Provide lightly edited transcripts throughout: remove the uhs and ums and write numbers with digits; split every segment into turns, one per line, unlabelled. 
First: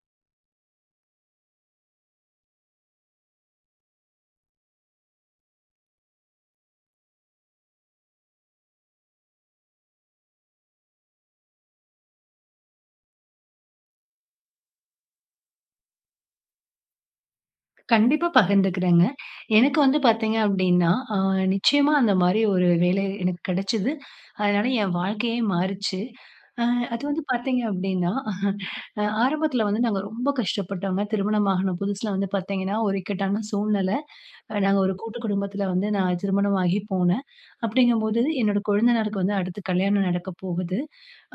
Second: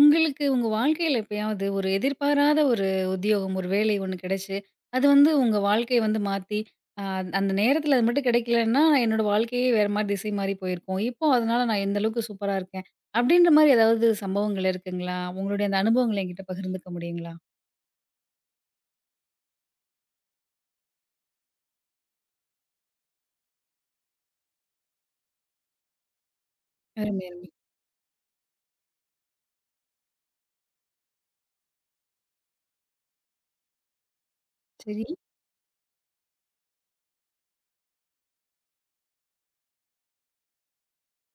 உங்களுக்கு உங்க வாழ்க்கையில எப்பயாவது ஒரு எதிர்பாராத ஒரு உத்தியோகம், ஒரு வேலை ஒண்ணு கிடைச்சு, அது வந்து உங்க வாழ்க்கைய வந்து மாத்தி, அ அந்த நேரத்துல அது மட்டும் கிடைக்கலன்னா, என்னோட வாழ்க்கையே வேற மாரி திசை மாறி போயிருக்கும். இப்போ அதனால நான் இந்த அளவுக்கு சூப்பரா இருக்கேன். அப்படின்ற மாரி ஏதாவது சம்பவங்கள் இருக்குங்களா? உங்களுடைய அந்த அனுபவங்கள என்கிட்ட பகிர்ந்துக்க முடியுங்களா?
கண்டிப்பா பகிர்ந்துக்கிறேங்க. எனக்கு வந்து பார்த்தீங்க அப்டின்னா, நிச்சயமா அந்த மாரி ஒரு வேலை எனக்கு கிடைச்சது. அதனால என் வாழ்க்கையே மாறுச்சு. அ அது வந்து
அருமை, அருமை.
பார்த்தீங்க அப்டின்னா ஆரம்பத்தில வந்து நாங்க ரொம்ப கஷ்டப்பட்டோங்க. திருமணம் ஆகுன புதுசுல வந்து பார்த்தீங்கன்னா, ஒரு இக்கட்டான சூழ்நிலை. நாங்க ஒரு
சரி.
கூட்டு குடும்பத்தில வந்து நான் திருமணம் ஆகி போனேன். அப்படிங்கும்போது என்னோட கொழுந்தனாருக்கு வந்து அடுத்து கல்யாணம் நடக்க போகுது.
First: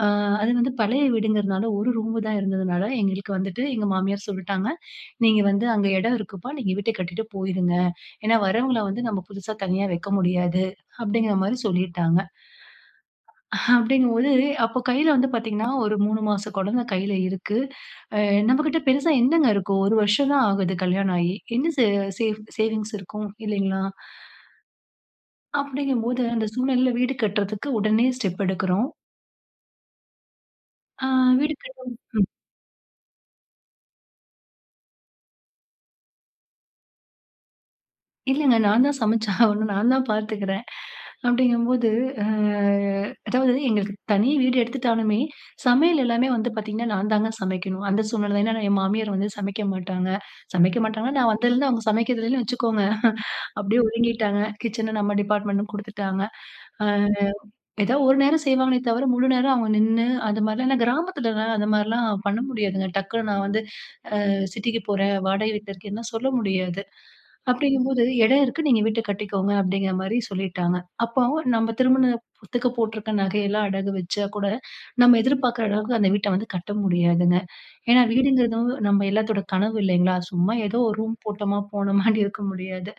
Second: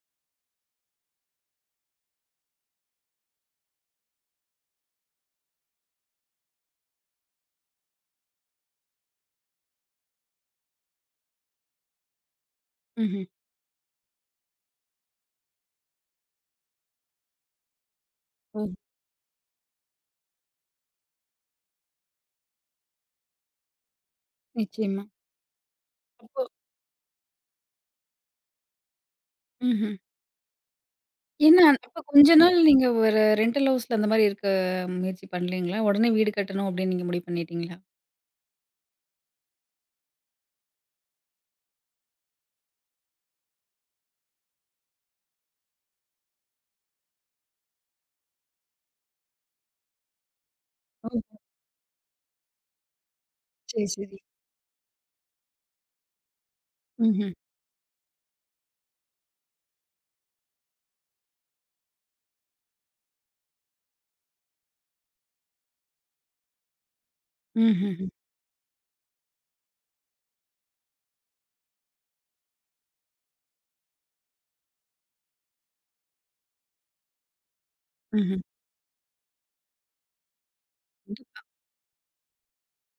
அ அது வந்து பழைய வீடுங்கிறனால ஒரு ரூமு தான் இருந்ததுனால, எங்களுக்கு வந்துட்டு எங்க மாமியார் சொல்லிட்டாங்க, "நீங்க வந்து அங்க இடம் இருக்குப்பா, நீங்க வீட்ட கட்டிட்டு போயிருங்க. ஏன்னா வரவங்கள வந்து நம்ம புதுசா தனியா வைக்க முடியாது." அப்படிங்கிற மாரி சொல்லிட்டாங்க.
ம்ஹ்ம்.
அப்படிங்கும்போது, அப்போ கையில வந்து பாத்தீங்கன்னா, ஒரு 3 மாச குழந்தை கையில இருக்கு. அ
ம்.
நம்மகிட்ட பெருசா என்னங்க இருக்கும்? 1 வருஷம் தான் ஆகுது கல்யாணம் ஆயி. என்ன சே சேவ் சேவிங்ஸ் இருக்கும் இல்லைங்களா?
நிச்சயமா.
அப்படிங்கும்போது,
அப்போ
அந்த சூழ்நிலையில வீடு கட்டுறதுக்கு உடனே ஸ்டெப் எடுக்கிறோம்.
ம்ஹ்ம்.
ஆ வீடு
ஏன்னா,
கட்டும்
அப்ப கொஞ்ச நாள் நீங்க ஒரு ரெண்டல் ஹவுஸ்ல அந்த மாரி இருக்க முயற்சி பண்ணலீங்களா? உடனே வீடு கட்டணும் அப்படின்னு நீங்க முடிவு பண்ணிட்டீங்களா?
இல்லங்க. நான் தான் சமைச்சாகணும். நான் தான் பார்த்துக்கிறேன். அப்படிங்கும்போது, அ அதாவது எங்களுக்கு தனி வீடு எடுத்துட்டாலுமே, சமையல் எல்லாமே வந்து பார்த்தீங்கன்னா, நான் தாங்க சமைக்கணும். அந்த சூழ்நிலை தான். ஏன்னா, என் மாமியார் வந்து சமைக்க மாட்டாங்க. சமைக்க
ஓ!
மாட்டாங்கன்னா, நான் வந்ததுலேருந்து அவங்க சமைக்கிறதுலன்னு வச்சுக்கோங்க. அப்படியே
சரி, சரி.
ஒதுங்கிட்டாங்க. கிச்சன நம்ம டிபார்ட்மெண்ட்னு குடுத்துட்டாங்க. அ
ம்ஹ்ம்.
ஏதோ ஒரு நேரம் செய்வாங்களே தவிர, முழு நேரம் அவங்க நின்னு அது மாரிலாம் ஏன்னா கிராமத்துலலாம் அந்த மாரிலாம் பண்ண முடியாதுங்க. டக்குனு நான் வந்து சிட்டிக்கு போறேன், வாடகை வீட்ல இருக்கேன்லாம் சொல்ல முடியாது. அப்படிங்கும்போது
ம்ஹ்ஹ்ம்.
"இடம் இருக்கு. நீங்க வீட்ட கட்டிக்கோங்க" அப்படிங்கிற மாரி சொல்லிட்டாங்க. அப்போ நம்ம திருமணத்துக்கு போட்டிருக்க நகையெல்லாம் அடகு வச்சா கூட, நம்ம எதிர்பார்க்குற அளவுக்கு அந்த வீட்ட வந்து கட்ட முடியாதுங்க. ஏன்னா
ம்ஹ்ம்.
வீடுங்கிறதும் நம்ம எல்லாத்தோட கனவு இல்லைங்களா? சும்மா ஏதோ ஒரு ரூம்
கண்டிப்பா.
போட்டோமா, போனோமான்னு இருக்க முடியாது.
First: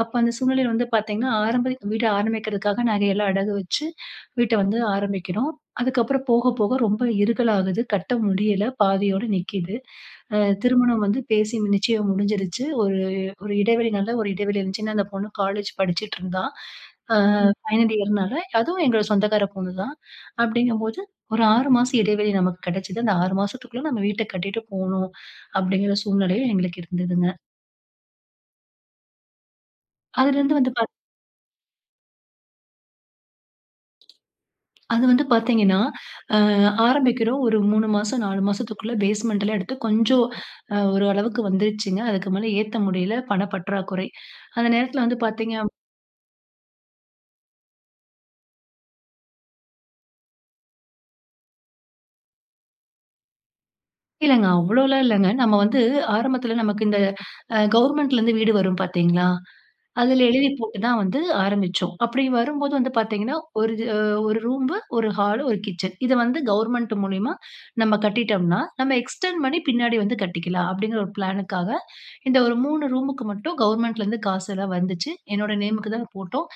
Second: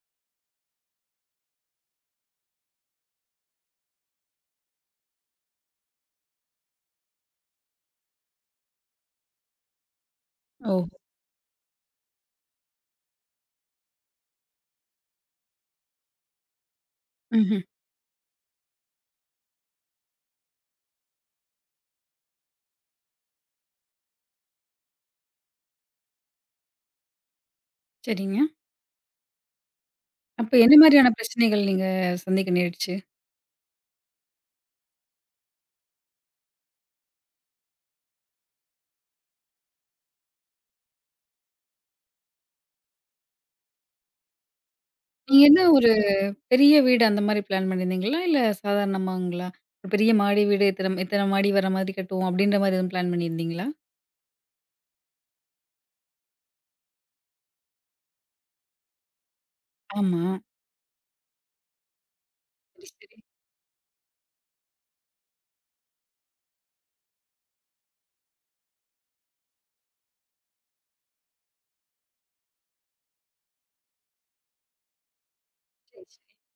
அப்ப அந்த சூழ்நிலையில வந்து பார்த்தீங்கன்னா, ஆரம்ப வீட்ட ஆரம்பிக்கிறதுக்காக நாங்க எல்லாம் அடகு வச்சு, வீட்ட வந்து ஆரம்பிக்கிறோம். அதுக்கப்புறம் போக போக ரொம்ப இருகலாகுது. கட்ட முடியல. பாதியோட நிக்கிது. அ
ஓஹோ!
திருமணம் வந்து பேசி நிச்சயம் முடிஞ்சிருச்சு. ஒரு ஒரு இடைவெளி நல்ல ஒரு இடைவெளி இருந்துச்சு. ஏன்னா அந்த பொண்ணு காலேஜ் படிச்சுட்டு இருந்தா. அ ம்.
ம்ஹ்ம்.
ஃபைனல் இயர்னால அதுவும் எங்க சொந்தக்கார பொண்ணு தான். அப்படிங்கும்போது ஒரு 6 மாசம் இடைவெளி நமக்கு கிடைச்சது. அந்த 6 மாசத்துக்குள்ள நம்ம வீட்ட கட்டிட்டு போணும், அப்படிங்கிற சூழ்நிலையும் எங்களுக்கு இருந்ததுங்க.
சரிங்க. அப்ப
அதுலேருந்து வந்து
என்ன
பாத்
மாரியான பிரச்சனைகள் நீங்க சந்திக்க நேரிடுச்சு?
அது வந்து பார்த்தீங்கன்னா, அ ஆரம்பிக்கிறோம் ஒரு 3 மாசம், 4 மாசத்துக்குள்ள பேஸ்மெண்ட்லாம் எடுத்து கொஞ்சம் ஒரு அளவுக்கு வந்துருச்சுங்க. அதுக்கு மேல ஏத்த முடியல, பண பற்றாக்குறை. அந்த நேரத்தில வந்து
நீங்க
பார்த்தீங்க
என்ன ஒரு பெரிய வீடு அந்த மாரி பிளான் பண்ணியிருந்தீங்களா? இல்ல சாதாரணமாங்களா? ஒரு பெரிய மாடி வீடு இத்தன இத்தன மாடி வர மாதிரி கட்டுவோம் அப்டின்ற மாரி எதுவும் பிளான் பண்ணியிருந்தீங்களா?
இல்லங்க அவ்வளோலாம் இல்லங்க. நம்ம வந்து ஆரம்பத்தில நமக்கு இந்த கவர்மெண்ட்லேருந்து வீடு வரும் பார்த்தீங்களா?
ஆமா.
அதுல எழுதி போட்டு தான் வந்து ஆரம்பிச்சோம். அப்படி வரும்போது
சரி,
வந்து
சரி.
பார்த்தீங்கன்னா, ஒரு ரூம்பு, ஒரு ஹாலு, ஒரு கிச்சன். இத வந்து கவர்ன்மெண்ட் மூலியமா நம்ம கட்டிட்டோம்னா, நம்ம எக்ஸ்டெண்ட் பண்ணி பின்னாடி வந்து கட்டிக்கலாம். அப்படிங்கிற ஒரு பிளானுக்காக, இந்த ஒரு 3 ரூமுக்கு மட்டும் கவர்ன்மெண்ட்லேருந்து காசெல்லாம் வந்துச்சு. என்னோட நேமுக்கு
சரி,
தான்
சரி.
போட்டோம்.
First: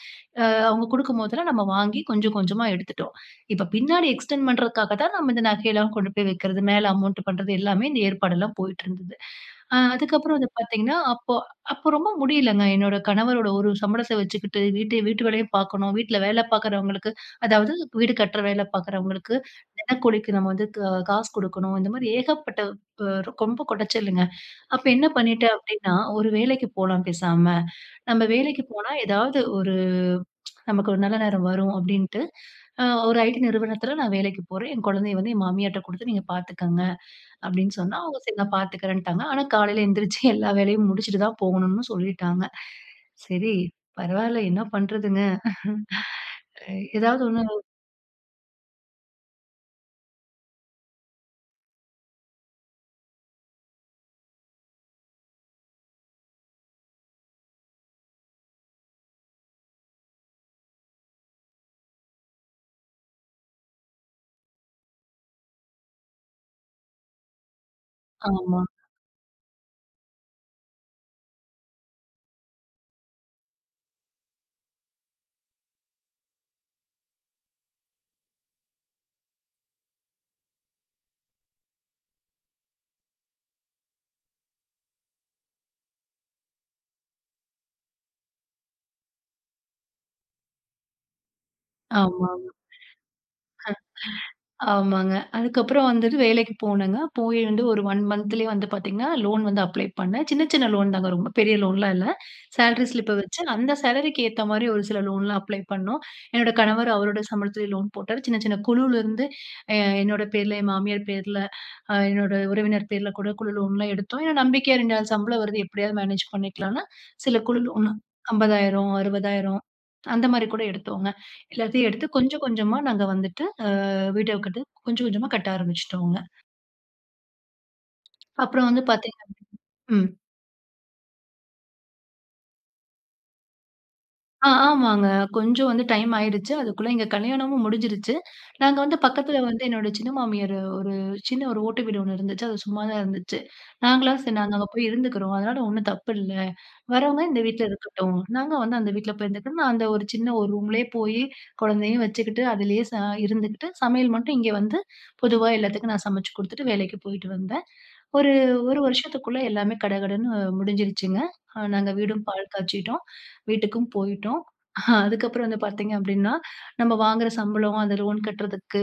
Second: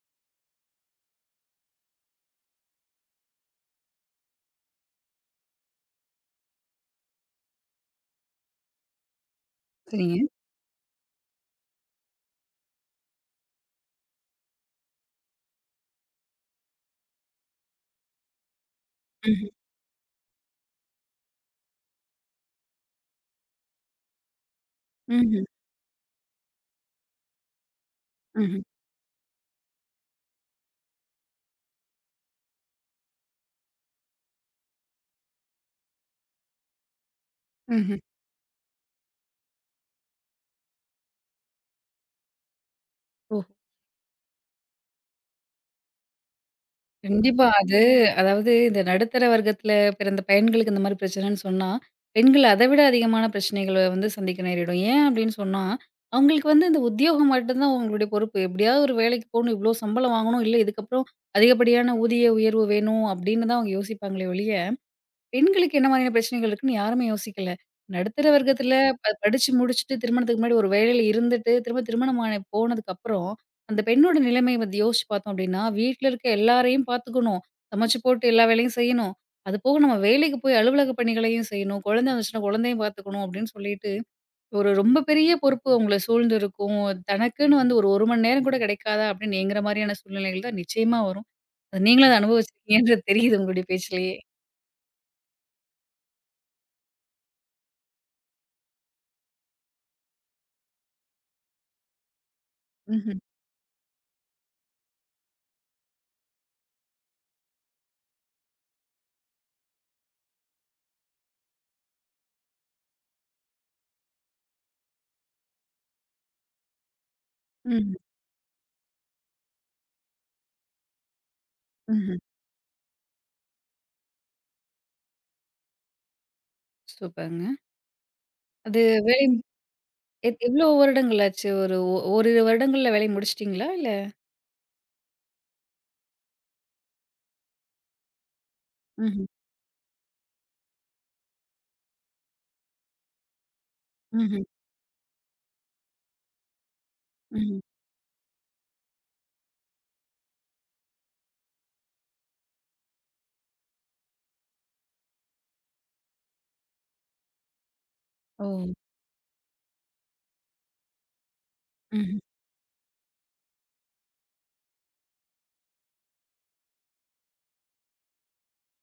அ அவங்க குடுக்கும்போதெல்லாம் நம்ம வாங்கி கொஞ்சம் கொஞ்சமா எடுத்துட்டோம். இப்ப பின்னாடி எக்ஸ்டெண்ட் பண்றதுக்காக தான் நம்ம இந்த நகையெல்லாம் கொண்டு போய் வைக்கிறது, மேல அமௌண்ட் பண்றது எல்லாமே இந்த ஏற்பாடெல்லாம் போயிட்டுருந்தது.
சரிங்க.
அதுக்கப்புறம் வந்து பார்த்தீங்கன்னா, அப்போ அப்போ ரொம்ப முடியலங்க. என்னோட கணவரோட ஒரு சம்பளத்த வச்சுக்கிட்டு, வீட்டு வீட்டு வேலையும் பார்க்கணும். வீட்ல வேலை பார்க்குறவங்களுக்கு, அதாவது வீடு கட்டுற வேலை பார்க்குறவங்களுக்கு,
ம்ஹ்ம்.
தினக்கூலிக்கு நம்ம வந்து காசு குடுக்கணும். இந்த மாரி ஏகப்பட்ட அ ரொம்ப கொடச்சலுங்க. அப்ப என்ன
ம்ஹ்ம்.
பண்ணிட்டேன் அப்டின்னா, ஒரு வேலைக்கு போலாம் பேசாம. நம்ம
ம்ஹ்ம்.
வேலைக்கு போனா ஏதாவது ஒரு நமக்கு ஒரு நல்ல நேரம் வரும் அப்டின்ட்டு, அ ஒரு ஐடி நிறுவனத்துல நான் வேலைக்கு போறேன். என் குழந்தைய வந்து என் மாமியார்ட்ட குடுத்து நீங்க பார்த்துக்கங்க. அப்படின்னு சொன்னா,
ம்ஹ்ம்.
அவங்க சரி நான் பார்த்துக்கிறேன்ட்டாங்க. ஆனா காலையில எந்திரிச்சு எல்லா வேலையும் முடிச்சுட்டு தான் போகணும்னு சொல்லிட்டாங்க.
ஓ!
சரி பரவால்ல என்ன பண்றதுங்க? ஏதாவது ஒண்ணு
கண்டிப்பா. அதாவது இந்த நடுத்தர வர்க்கத்தில பிறந்த பையன்களுக்கு இந்த மாரி பிரச்சனைன்னு சொன்னா, பெண்கள் அத விட அதிகமான பிரச்சனைகள வந்து சந்திக்க நேரிடும். ஏன் அப்டின்னு சொன்னா, அவங்களுக்கு வந்து இந்த உத்தியோகம் மட்டும் தான் அவங்களுடைய பொறுப்பு. எப்டியாவது ஒரு வேலைக்கு போணும், இவ்ளோ சம்பளம் வாங்கணும், இல்ல இதுக்கப்புறம் அதிகப்படியான ஊதிய உயர்வு வேணும் அப்டின்னு தான் அவங்க யோசிப்பாங்களே ஒழிய, பெண்களுக்கு என்ன மாதிரியான பிரச்சனைகள் இருக்குன்னு யாருமே யோசிக்கல. நடுத்தர
ஆமா,
வர்க்கத்தில ம். படிச்சு முடிச்சுட்டு திருமணத்துக்கு முன்னாடி ஒரு வேலையில இருந்துட்டு, திரும்ப திருமணம் ஆன போனதுக்கப்புறம், அந்த பெண்ணோட நிலைமை வந்து யோசிச்சு பார்த்தோம் அப்டின்னா, வீட்ல இருக்க எல்லாரையும் பார்த்துக்கணும். சமைச்சு போட்டு எல்லா வேலையும் செய்யணும். அது போக நம்ம வேலைக்கு போய் அலுவலக பணிகளையும் செய்யணும். குழந்தை வந்துச்சுன்னா குழந்தையும் பார்த்துக்கணும் அப்டின்னு சொல்லிட்டு, ஒரு ரொம்ப பெரிய பொறுப்பு அவங்கள சூழ்ந்து இருக்கும். தனக்குன்னு வந்து ஒரு 1 மணி நேரம் கூட கிடைக்காதா அப்டின்னு ஏங்குற மாரியான சூழ்நிலைகள் தான் நிச்சயமா வரும். அது நீங்களும் அத
ஆமா,
அனுபவிச்சிருக்கீங்கன்றது தெரியுது உங்களுடைய பேச்சிலேயே.
ஆமாங்க. அதுக்கப்புறம் வந்துட்டு வேலைக்கு போனேங்க. போய் வந்து ஒரு 1 மந்த்லயே வந்து பார்த்தீங்கன்னா, லோன் வந்து அப்ளை பண்ணேன். சின்ன சின்ன லோன் தாங்க ரொம்ப பெரிய லோன்லாம் இல்ல. சேலரி ஸ்லிப்ப
ம்ஹ்ம்.
வச்சு அந்த சேலரிக்கு ஏத்த மாரி ஒரு சில லோன்லாம் அப்ளை பண்ணோம். என்னோட கணவர் அவரோட சம்பளத்திலே லோன் போட்டாரு. சின்ன சின்ன குழுவிலருந்து அ என்னோட பேர்ல, என் மாமியார் பேர்ல என்னோட உறவினர் பேர்ல கூட குழு லோன்லாம் எடுத்தோம். ஏன்னா நம்பிக்கையா 2 நாள் சம்பளம் வருது எப்படியாவது மேனேஜ் பண்ணிக்கலாம்ன்னு, சில குழு லோன்
ம்.
50,000, 60,000 அந்த மாரி கூட எடுத்தோங்க. எல்லாத்தையும் எடுத்து
ம்ஹ்ம்.
கொஞ்சம் கொஞ்சமா நாங்க வந்துட்டு, வீட்ட கட்டு கொஞ்சம் கொஞ்சமா கட்ட ஆரம்பிச்சுட்டோங்க.
சூப்பருங்க.
அப்புறம்
அது
வந்து
வேலை
பார்த்தீங்க ம்.
எவ்ளோ வருடங்கள் ஆச்சு? ஒரு ஓரிரு வருடங்கள்ல வேலைய முடிச்சுட்டீங்களா? இல்ல
ஆ ஆமாங்க. கொஞ்சம் வந்து டைம் ஆயிடுச்சு. அதுக்குள்ள எங்க கல்யாணமும் முடிஞ்சிருச்சு. நாங்க வந்து
ம்ஹ்ம்,
பக்கத்துல வந்து என்னோட சின்ன மாமியார் சின்ன ஒரு ஓட்டு வீடு ஒண்ணு இருந்துச்சு. அது சும்மா தான் இருந்துச்சு. நாங்கலாம் சரி
ம்ஹ்ம்,
நாங்க அங்க போய் இருந்துக்கிறோம். அதனால ஒண்ணும் தப்பு இல்ல. வரவங்க இந்த
ம்ஹ்ம்.
வீட்ல இருக்கட்டும். நாங்க வந்து அந்த வீட்ல போய் இருந்துக்கிறோம். நான் அந்த ஒரு சின்ன ஒரு ரூம்லயே போயி குழந்தையும் வச்சுக்கிட்டு, அதிலேயே ச இருந்துக்கிட்டு, சமையல் மட்டும் இங்க வந்து பொதுவா எல்லாத்துக்கும் நான் சமைச்சு குடுத்துட்டு வேலைக்கு போயிட்டு வந்தேன். ஒரு
ஓ!
1 வருஷத்துக்குள்ள எல்லாமே கடகடன்னு முடிஞ்சிருச்சுங்க. நாங்க
ம்ஹ்ம்.
வீடும் பால் காய்ச்சிட்டோம். வீட்டுக்கும் போயிட்டோம். அதுக்கப்புறம் வந்து பார்த்தீங்க அப்டின்னா, நம்ம வாங்குற சம்பளம், அந்த லோன் கட்டுறதுக்கு,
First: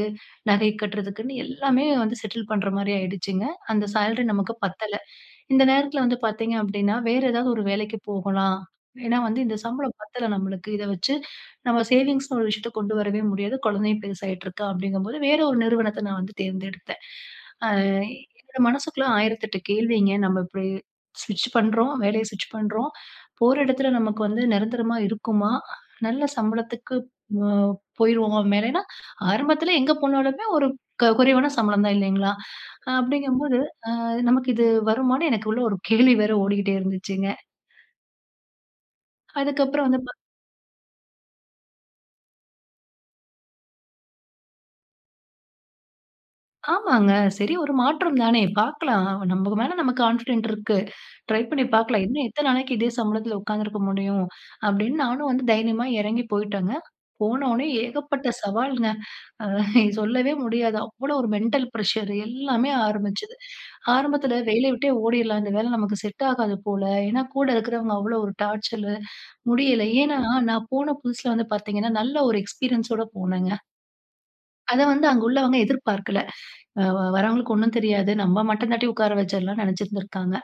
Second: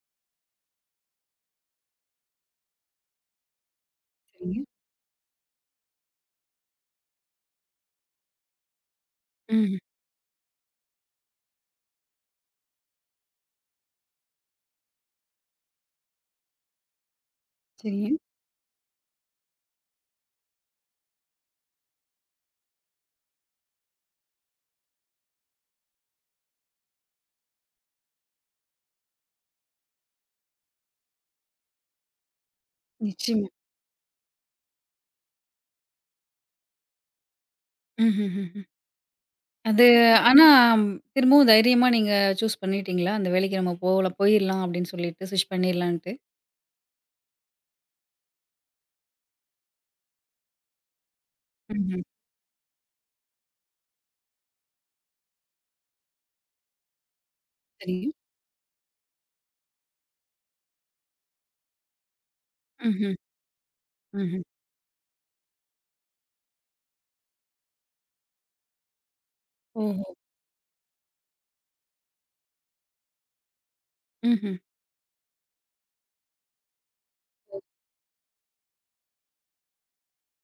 நகை கட்டுறதுக்குன்னு எல்லாமே வந்து செட்டில் பண்ற மாரி ஆயிடுச்சுங்க. அந்த சேலரி நமக்கு
சரிங்க.
பத்தல. இந்த நேரத்தில வந்து பார்த்தீங்க அப்டின்னா, வேற ஏதாவது ஒரு வேலைக்கு போகலாம். ஏன்னா வந்து இந்த
ம்ஹ்ம்.
சம்பளம் பத்தல நம்மளுக்கு. இத வச்சு நம்ம சேவிங்ஸ்ன்னு ஒரு விஷயத்த கொண்டு வரவே முடியாது. குழந்தையும் பெருசாயிட்டுருக்கா அப்டிங்கும்போது, வேற ஒரு நிறுவனத்த நான் வந்து தேர்ந்தெடுத்தேன். அ
சரிங்க.
என்னோட மனசுக்குள்ள 1008 கேள்விங்க. நம்ம இப்டி ஸ்விட்ச் பண்றோம், வேலைய ஸ்விட்ச் பண்றோம். போற இடத்துல நமக்கு வந்து நிரந்தரமா இருக்குமா? நல்ல சம்பளத்துக்கு அ போயிருவோமா மேல? ஏன்னா, ஆரம்பத்துல எங்க போனாலுமே ஒரு குறைவான சம்பளம் தான் இல்லைங்களா?
நிச்சயமா.
அப்படிங்கும்போது, நமக்கு இது வருமான்னு எனக்கு உள்ள ஒரு கேள்வி வேற ஓடிக்கிட்டே இருந்துச்சுங்க.
ம்ஹ்ஹ்ம். அது
அதுக்கப்புறம் வந்து பா
ஆனா திரும்பவும் தைரியமா நீங்க சூஸ் பண்ணிட்டீங்களா? அந்த வேலைக்கு நம்ம போகலாம் போயிரலாம் அப்படின்னு சொல்லிட்டு ஸ்விட்ச் பண்ணிரலான்ட்டு.
ஆமாங்க. சரி ஒரு மாற்றம் தானே பார்க்கலாம். நமக்கு கான்ஃபிடென்ட் இருக்கு. ட்ரை பண்ணி
ம்ஹ்ம்.
பார்க்கலாம். இன்னும் எத்தன நாளைக்கு இதே சம்பளத்துல உட்கார்ந்திருக்க முடியும்? அப்படின்னு நானும் வந்து தைரியமா இறங்கி போயிட்டேங்க. போனோனே
சரிங்க.
ஏகப்பட்ட சவால்ங்க. அ சொல்லவே முடியாது. அவ்வளோ ஒரு மென்டல் பிரஷர் எல்லாமே
ம்ஹ்ம்,
ஆரம்பிச்சது. ஆரம்பத்தில
ம்ஹ்ம்.
வேலைய விட்டே ஓடிடலாம். இந்த வேலை நமக்கு செட் ஆகாது போல. ஏன்னா கூட இருக்கிறவங்க அவ்வளோ ஒரு டார்ச்சரு. முடியல.
ஓஹோ!
ஏன்னா நான் போன புதுசுல வந்து பார்த்தீங்கன்னா, நல்ல ஒரு எக்ஸ்பீரியன்ஸோட போனேங்க.
ம்ஹ்ம்.
அத வந்து அங்க உள்ளவங்க எதிர்பார்க்கல. அ வரவங்களுக்கு ஒண்ணும் தெரியாது. நம்ம மட்டம் தட்டி உட்கார வச்சிடலாம்னு நினைச்சிருந்திருக்காங்க.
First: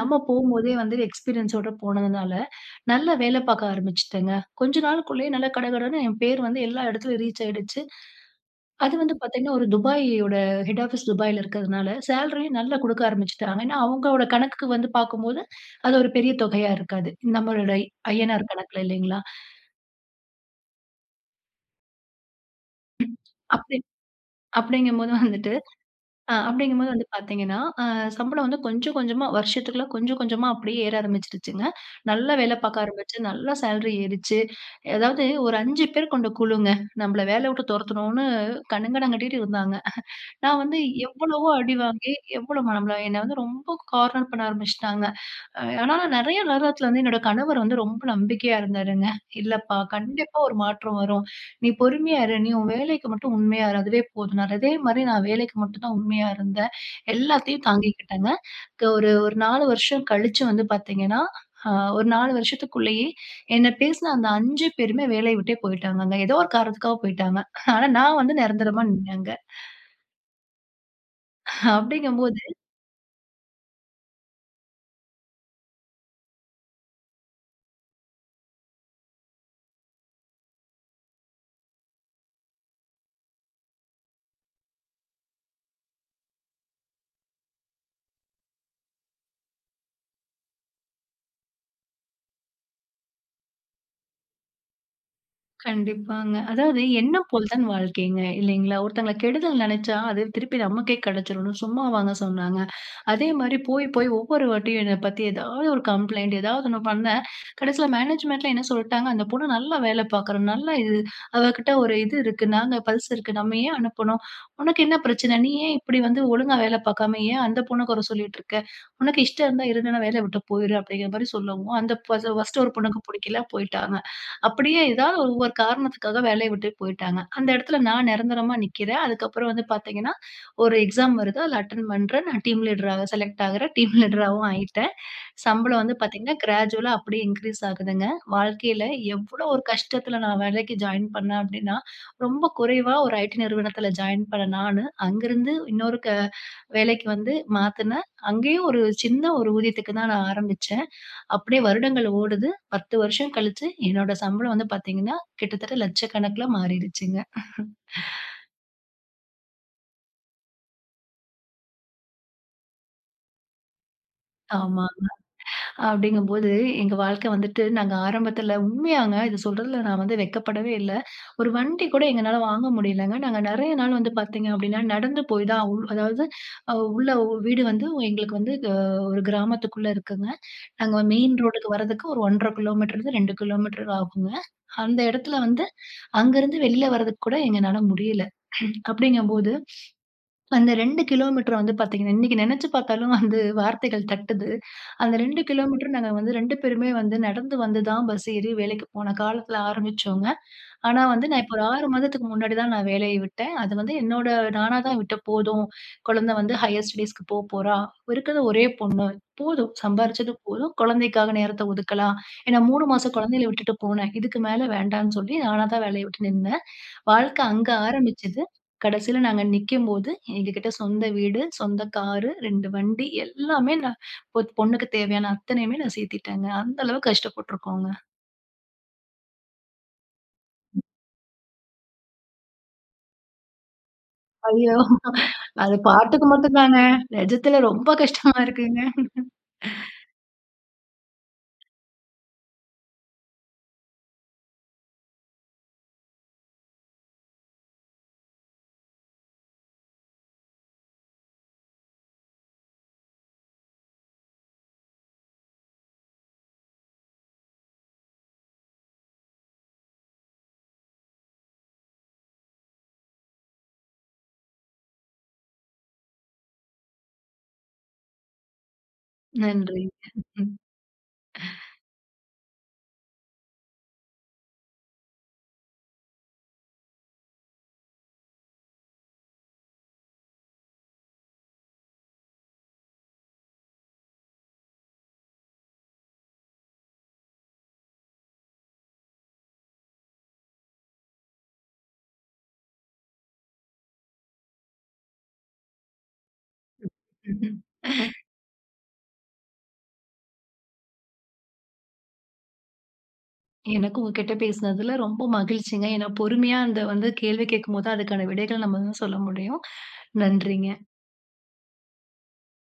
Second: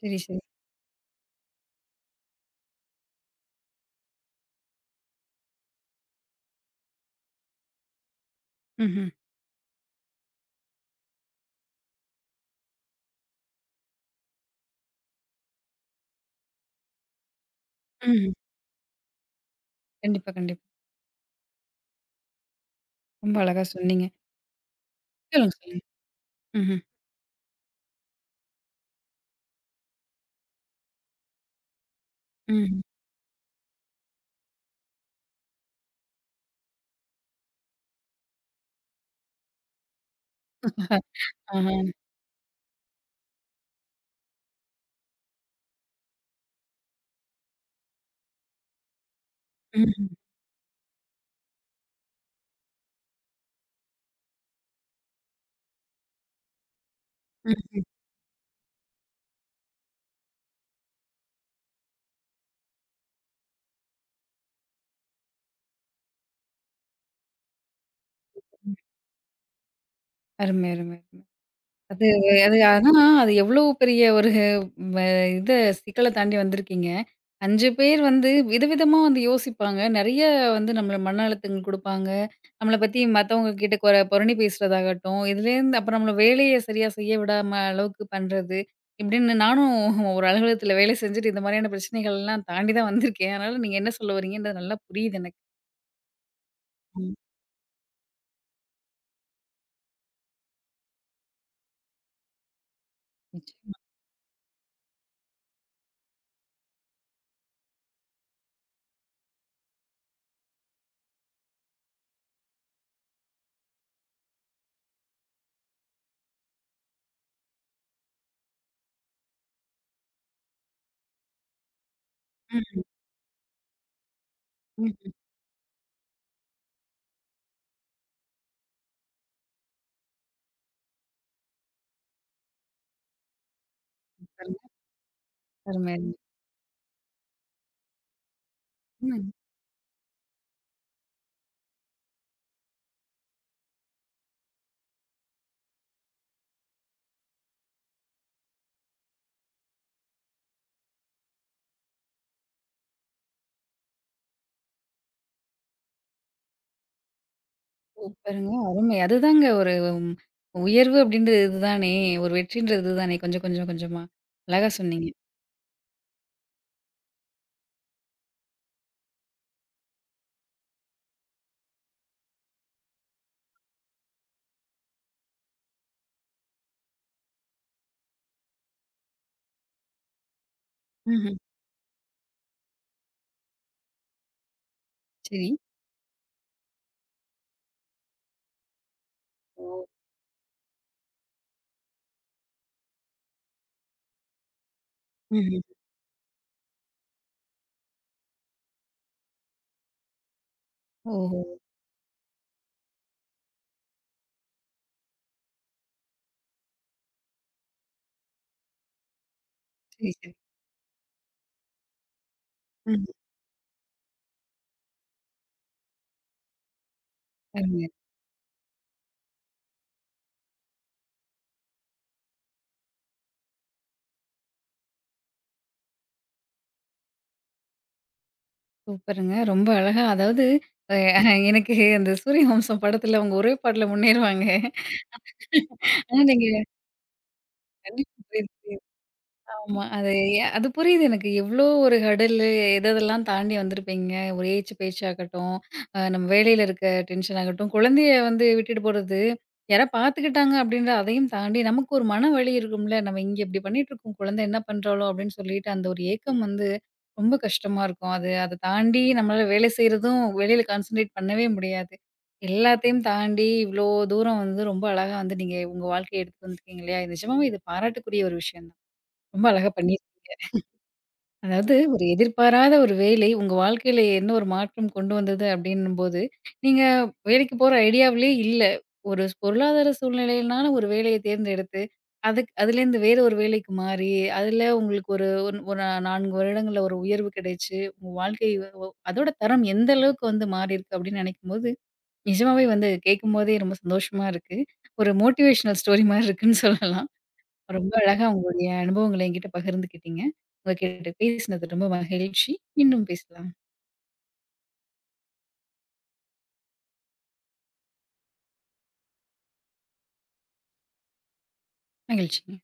சரி, சரி.
போம்போதே வந்து எக்ஸ்பீரியன்ஸோட போனதுனால, நல்லா வேலை பார்க்க ஆரம்பிச்சுட்டேங்க. கொஞ்ச நாளுக்குள்ளேயே நல்லா கடகடன்னு என் பேர் வந்து எல்லா இடத்துலயும் ரீச் ஆயிடுச்சு. அது
ம்ஹ்ம்,
வந்து பார்த்தீங்கன்னா, ஒரு துபாயோட ஹெட் ஆஃபீஸ் துபாயில இருக்கிறதுனால, சேலரியும் நல்லா குடுக்க ஆரம்பிச்சுட்டாங்க. ஏன்னா, அவங்களோட கணக்குக்கு வந்து பார்க்கும்போது, அது ஒரு பெரிய தொகையா இருக்காது. நம்மளோட
ம்ஹ்ம்.
INR கணக்குல இல்லைங்களா?
கண்டிப்பா, கண்டிப்பா. ரொம்ப அழகா
அப்படி
சொன்னீங்க.
அப்படிங்கும்போது வந்துட்டு
சொல்லுங்க, சொல்லுங்க. ம்ஹ்ம்,
அப்படிங்கும்போது வந்து பார்த்தீங்கன்னா, சம்பளம் வந்து கொஞ்சம் கொஞ்சமா வருஷத்துக்குள்ள கொஞ்சம் கொஞ்சமா அப்படியே ஏற ஆரம்பிச்சுருச்சுங்க. நல்லா வேலை
ம்ஹ்ம்.
பார்க்க ஆரம்பிச்சு, நல்லா சேலரி ஏறிச்சு. அதாவது ஒரு 5 பேர் கொண்ட குழுங்க. நம்மள வேலைய விட்டு துரத்தணும்னு கண்ணங்கனம் கட்டிட்டு இருந்தாங்க. நான் வந்து
ஆஹா,
எவ்வளவோ அடி
ஆஹா.
வாங்கி, எவ்வளோ நம்மள என்ன வந்து ரொம்ப கார்னர் பண்ண ஆரம்பிச்சுட்டாங்க. ஆனா நெறைய நேரத்துல வந்து என்னோட கணவர் வந்து ரொம்ப நம்பிக்கையா இருந்தாருங்க. "இல்லப்பா,
ம்ஹ்ம்,
கண்டிப்பா ஒரு மாற்றம் வரும். நீ பொறுமையா இரு. நீ உன் வேலைக்கு மட்டும் உண்மையா இரு. அதுவே போதும்." நான் அதே மாரி நான் வேலைக்கு மட்டும் தான் உண்மையா இருந்தேன்.
ம்.
எல்லாத்தையும் தாங்கிக்கிட்டேங்க. ஒரு ஒரு 4 வருஷம் கழிச்சு வந்து பாத்தீங்கன்னா, அ ஒரு 4 வருஷத்துக்குள்ளேயே என்ன பேசின அந்த 5 பேருமே வேலைய விட்டே போயிட்டாங்கங்க. ஏதோ ஒரு காரணத்துக்காக போயிட்டாங்க. ஆனா நான் வந்து நிரந்தரமா நின்னேங்க.
அருமை, அருமை, அருமை. அது
அப்படிங்கும்போது
அது ஆனா அது எவ்வளோ பெரிய ஒரு வ இத சிக்கல தாண்டி வந்திருக்கீங்க. 5 பேர் வந்து விதவிதமா வந்து யோசிப்பாங்க. நெறைய வந்து நம்மள மன அழுத்தங்கள் குடுப்பாங்க. நம்மள பத்தி மத்தவங்க கிட்ட கொற புரணி பேசுறதாகட்டும், இதுலேருந்து அப்புறம் நம்மள வேலைய சரியா செய்ய விடாம அளவுக்கு பண்றது. இப்படின்னு நானும் ஒரு அலுவலகத்தில வேலை செஞ்சுட்டு இந்த மாரியான பிரச்சனைகள்லாம் தாண்டி தான் வந்திருக்கேன். அதனால நீங்க என்ன சொல்ல வரீங்கன்றது நல்லா புரியுது எனக்கு.
கண்டிப்பாங்க. அதாவது
ம்.
எண்ணம் போல் தான் வாழ்க்கைங்க இல்லைங்களா? ஒருத்தங்கள கெடுதல் நெனச்சா, அது திருப்பி நமக்கே கெடைச்சிரும்னு சும்மாவாங்க சொன்னாங்க. அதே மாரி
நிச்சயமா.
போய் போய் ஒவ்வொரு வாட்டியும் என்ன பத்தி ஏதாவது ஒரு கம்ப்ளைண்ட், ஏதாவது ஒண்ணு பண்ணேன். கடைசியில மேனேஜ்மெண்ட்ல என்ன சொல்ட்டாங்க, "அந்த பொண்ணு நல்லா வேலை பார்க்குறா, நல்லா இது அவகிட்ட ஒரு இது இருக்கு, நாங்க பல்ஸ் இருக்கு. நம்ம ஏன் அனுப்பணும்? உனக்கு என்ன பிரச்சனை? நீ ஏன் இப்படி வந்து ஒழுங்கா வேலை பார்க்காம, ஏன் அந்த பொண்ண குறை சொல்லிட்டு இருக்க? உனக்கு இஷ்டம் இருந்தா இரு, இல்லன்னா வேலைய விட்டு போயிரு" அப்படிங்கிற மாரி சொல்லவும், அந்த ப ஃபர்ஸ்ட்டு ஒரு
ம்,
பொண்ணுக்கு புடிக்கல போயிட்டாங்க. அப்படியே
ம்.
ஏதாவது ஒரு ஒவ்வொரு காரணத்துக்காக வேலைய விட்டு போயிட்டாங்க. அந்த இடத்துல நான் நிரந்தரமா நிக்கிறேன். அதுக்கப்புறம் வந்து பார்த்தீங்கன்னா, ஒரு எக்ஸாம் வருது. அதில அட்டெண்ட் பண்றேன். நான் டீம் லீடரா செலக்ட் ஆகுறேன். டீம் லீடராவும்
பாருங்க.
ஆயிட்டேன். சம்பளம்
அருமை,
வந்து
அருமை.
பார்த்தீங்கன்னா, கிராஜுவலா அப்படியே இன்க்ரீஸ் ஆகுதுங்க. வாழ்க்கையில
ம்.
எவ்ளோ ஒரு கஷ்டத்துல நான் வேலைக்கு ஜாயின் பண்ணேன் அப்படின்னா, ரொம்ப குறைவா ஒரு ஐடி நிறுவனத்துல ஜாயின் பண்ண நானு, அங்கிருந்து இன்னொரு க வேலைக்கு வந்து மாத்துனேன். அங்கேயும் ஒரு சின்ன ஒரு ஊதியத்துக்கு தான் நான் ஆரம்பிச்சேன். அப்படியே வருடங்கள் ஓடுது. 10 வருஷம் கழிச்சு என்னோட சம்பளம் வந்து பார்த்தீங்கன்னா, கிட்டத்தட்ட லட்சக்கணக்குல மாறிடுச்சுங்க.
சூப்பருங்க. அருமை. அதுதாங்க ஒரு ம் உயர்வு அப்படின்றது இதுதானே! ஒரு வெற்றின்றது இதுதானே! கொஞ்சம், கொஞ்சம், கொஞ்சமா. அழகா
ஆமா.
சொன்னீங்க.
அப்படிங்கும்போது, எங்க வாழ்க்கை வந்துட்டு நாங்க ஆரம்பத்தில உண்மையாங்க இது சொல்றதுல நான் வந்து வெட்கப்படவே இல்ல. ஒரு வண்டி கூட எங்கனால வாங்க முடியலங்க. நாங்க நெறைய நாள் வந்து பார்த்தீங்க அப்படின்னா, நடந்து போய் தான் உள் அதாவது வீடு வந்து எங்களுக்கு வந்து ஒரு கிராமத்துக்குள்ள இருக்குங்க. நாங்க மெயின்
ம்ஹ்ம்.
ரோடுக்கு வரதுக்கு ஒரு 1 1/2 கிலோமீட்டர்லேருந்து 2 கிலோமீட்டர் ஆகுங்க. அந்த இடத்துல
சரி.
வந்து அங்கருந்து வெளில வரதுக்கு கூட எங்கனால முடியல. அப்படிங்கும்போது
ஓ!
அந்த 2 கிலோமீட்டர் வந்து பார்த்தீங்கன்னா, இன்னைக்கு நெனச்சு பார்த்தாலும் வந்து வார்த்தைகள் தட்டுது. அந்த 2
ம்ஹ்ம்.
கிலோமீட்டர் நாங்க வந்து 2 பேருமே வந்து நடந்து வந்து தான் பஸ் ஏறி வேலைக்கு போன காலத்துல ஆரம்பிச்சோங்க. ஆனா வந்து
ஓஹோ!
நான் இப்போ ஒரு 6 மாதத்துக்கு முன்னாடி தான் நான் வேலைய விட்டேன். அது வந்து என்னோட நானா தான் விட்டேன். போதும் குழந்தை வந்து ஹையர் ஸ்டடீஸ்க்கு போறா. இருக்கிறது ஒரே பொண்ணு. போதும்
சரி,
சம்பாரிச்சது
சரி.
போதும். குழந்தைக்காக நேரத்த ஒதுக்கலாம். ஏன்னா 3
ம்ஹ்ம்.
மாசம் குழந்தையில விட்டுட்டு போனேன். இதுக்கு மேல வேண்டான்னு சொல்லி நானா தான் வேலைய விட்டு நின்னேன். வாழ்க்கை அங்க
அருமையா
ஆரம்பிச்சது. கடைசியில நாங்க நிக்கும்போது எங்ககிட்ட சொந்த வீடு, சொந்த காரு, 2 வண்டி எல்லாமே நான் பொண்ணுக்கு தேவையான அத்தனையுமே நான் சேர்த்திட்டேங்க. அந்த அளவுக்கு கஷ்டப்பட்டுருக்கோங்க.
சூப்பருங்க. ரொம்ப அழகா அதாவது அ எனக்கு அந்த சூரியவம்சம் படத்துல அவங்க ஒரே பாட்டுல முன்னேறுவாங்க.
ஐயோ! அது
ஆனா,
பாட்டுக்கு
நீங்க
மட்டும் தாங்க. நிஜத்துல ரொம்ப கஷ்டமா
கண்டிப்பா
இருக்குங்க.
ஆமா. அது புரியுது எனக்கு. எவ்ளோ ஒரு ஹர்டிலு எதெல்லாம் தாண்டி வந்திருப்பீங்க. ஒரு ஏச்சு பேச்சாகட்டும், நம்ம வேலையில இருக்க டென்ஷன் ஆகட்டும், குழந்தைய வந்து விட்டுட்டு போறது, யாரா பார்த்துக்கிட்டாங்க அப்படின்ற அதையும் தாண்டி நமக்கு ஒரு மன வலி இருக்கும்ல. நம்ம இங்க இப்படி பண்ணிட்டுருக்கோம். குழந்தை என்ன பண்றாளோ அப்படின்னு சொல்லிட்டு அந்த ஒரு ஏக்கம் வந்து ரொம்ப கஷ்டமா இருக்கும். அத தாண்டி நம்மளால வேலை செய்றதும் வெளியில கான்சன்ட்ரேட் பண்ணவே முடியாது. எல்லாத்தையும் தாண்டி இவ்ளோ தூரம் வந்து ரொம்ப அழகா வந்து நீங்க உங்க வாழ்க்கைய எடுத்துட்டு வந்திருக்கீங்க இல்லையா? நிஜமாவே இது பாராட்டுக்குரிய ஒரு விஷயம் தான். ரொம்ப அழகா பண்ணி
நன்றிங்க. ம்,
அதாவது ஒரு எதிர்பாராத ஒரு வேலை உங்க வாழ்க்கையில என்ன ஒரு மாற்றம் கொண்டு வந்தது அப்படின்னும்போது நீங்க வேலைக்கு போற ஐடியாவிலே இல்ல. ஒரு பொருளாதார சூழ்நிலையினால ஒரு வேலைய தேர்ந்தெடுத்து, அதுலேருந்து வேற ஒரு வேலைக்கு மாறி, அதுல உங்களுக்கு ஒரு ஒரு 4 வருடங்கள்ல ஒரு உயர்வு கிடைச்சு, உங்க வாழ்க்கை அதோட தரம் எந்த அளவுக்கு வந்து மாறியிருக்கு அப்படின்னு நினைக்கும்போது, நிஜமாவே வந்து கேட்கும்போதே ரொம்ப சந்தோஷமா இருக்கு. ஒரு மோட்டிவேஷனல் ஸ்டோரி மாரி இருக்குன்னு சொல்லலாம்.
ம்.
ரொம்ப அழகா உங்களுடைய அனுபவங்கள என்கிட்ட பகிர்ந்துக்கிட்டீங்க. உங்ககிட்ட பேசினது ரொம்ப மகிழ்ச்சி. மீண்டும் பேசலாம்.
எனக்கும் உங்ககிட்ட பேசினதுல ரொம்ப மகிழ்ச்சிங்க. ஏன்னா பொறுமையா அந்த வந்து கேள்வி கேட்கும்போது அதுக்கான விடைகள் நம்ம தான் சொல்ல முடியும். நன்றிங்க.
மகிழ்ச்சிங்க.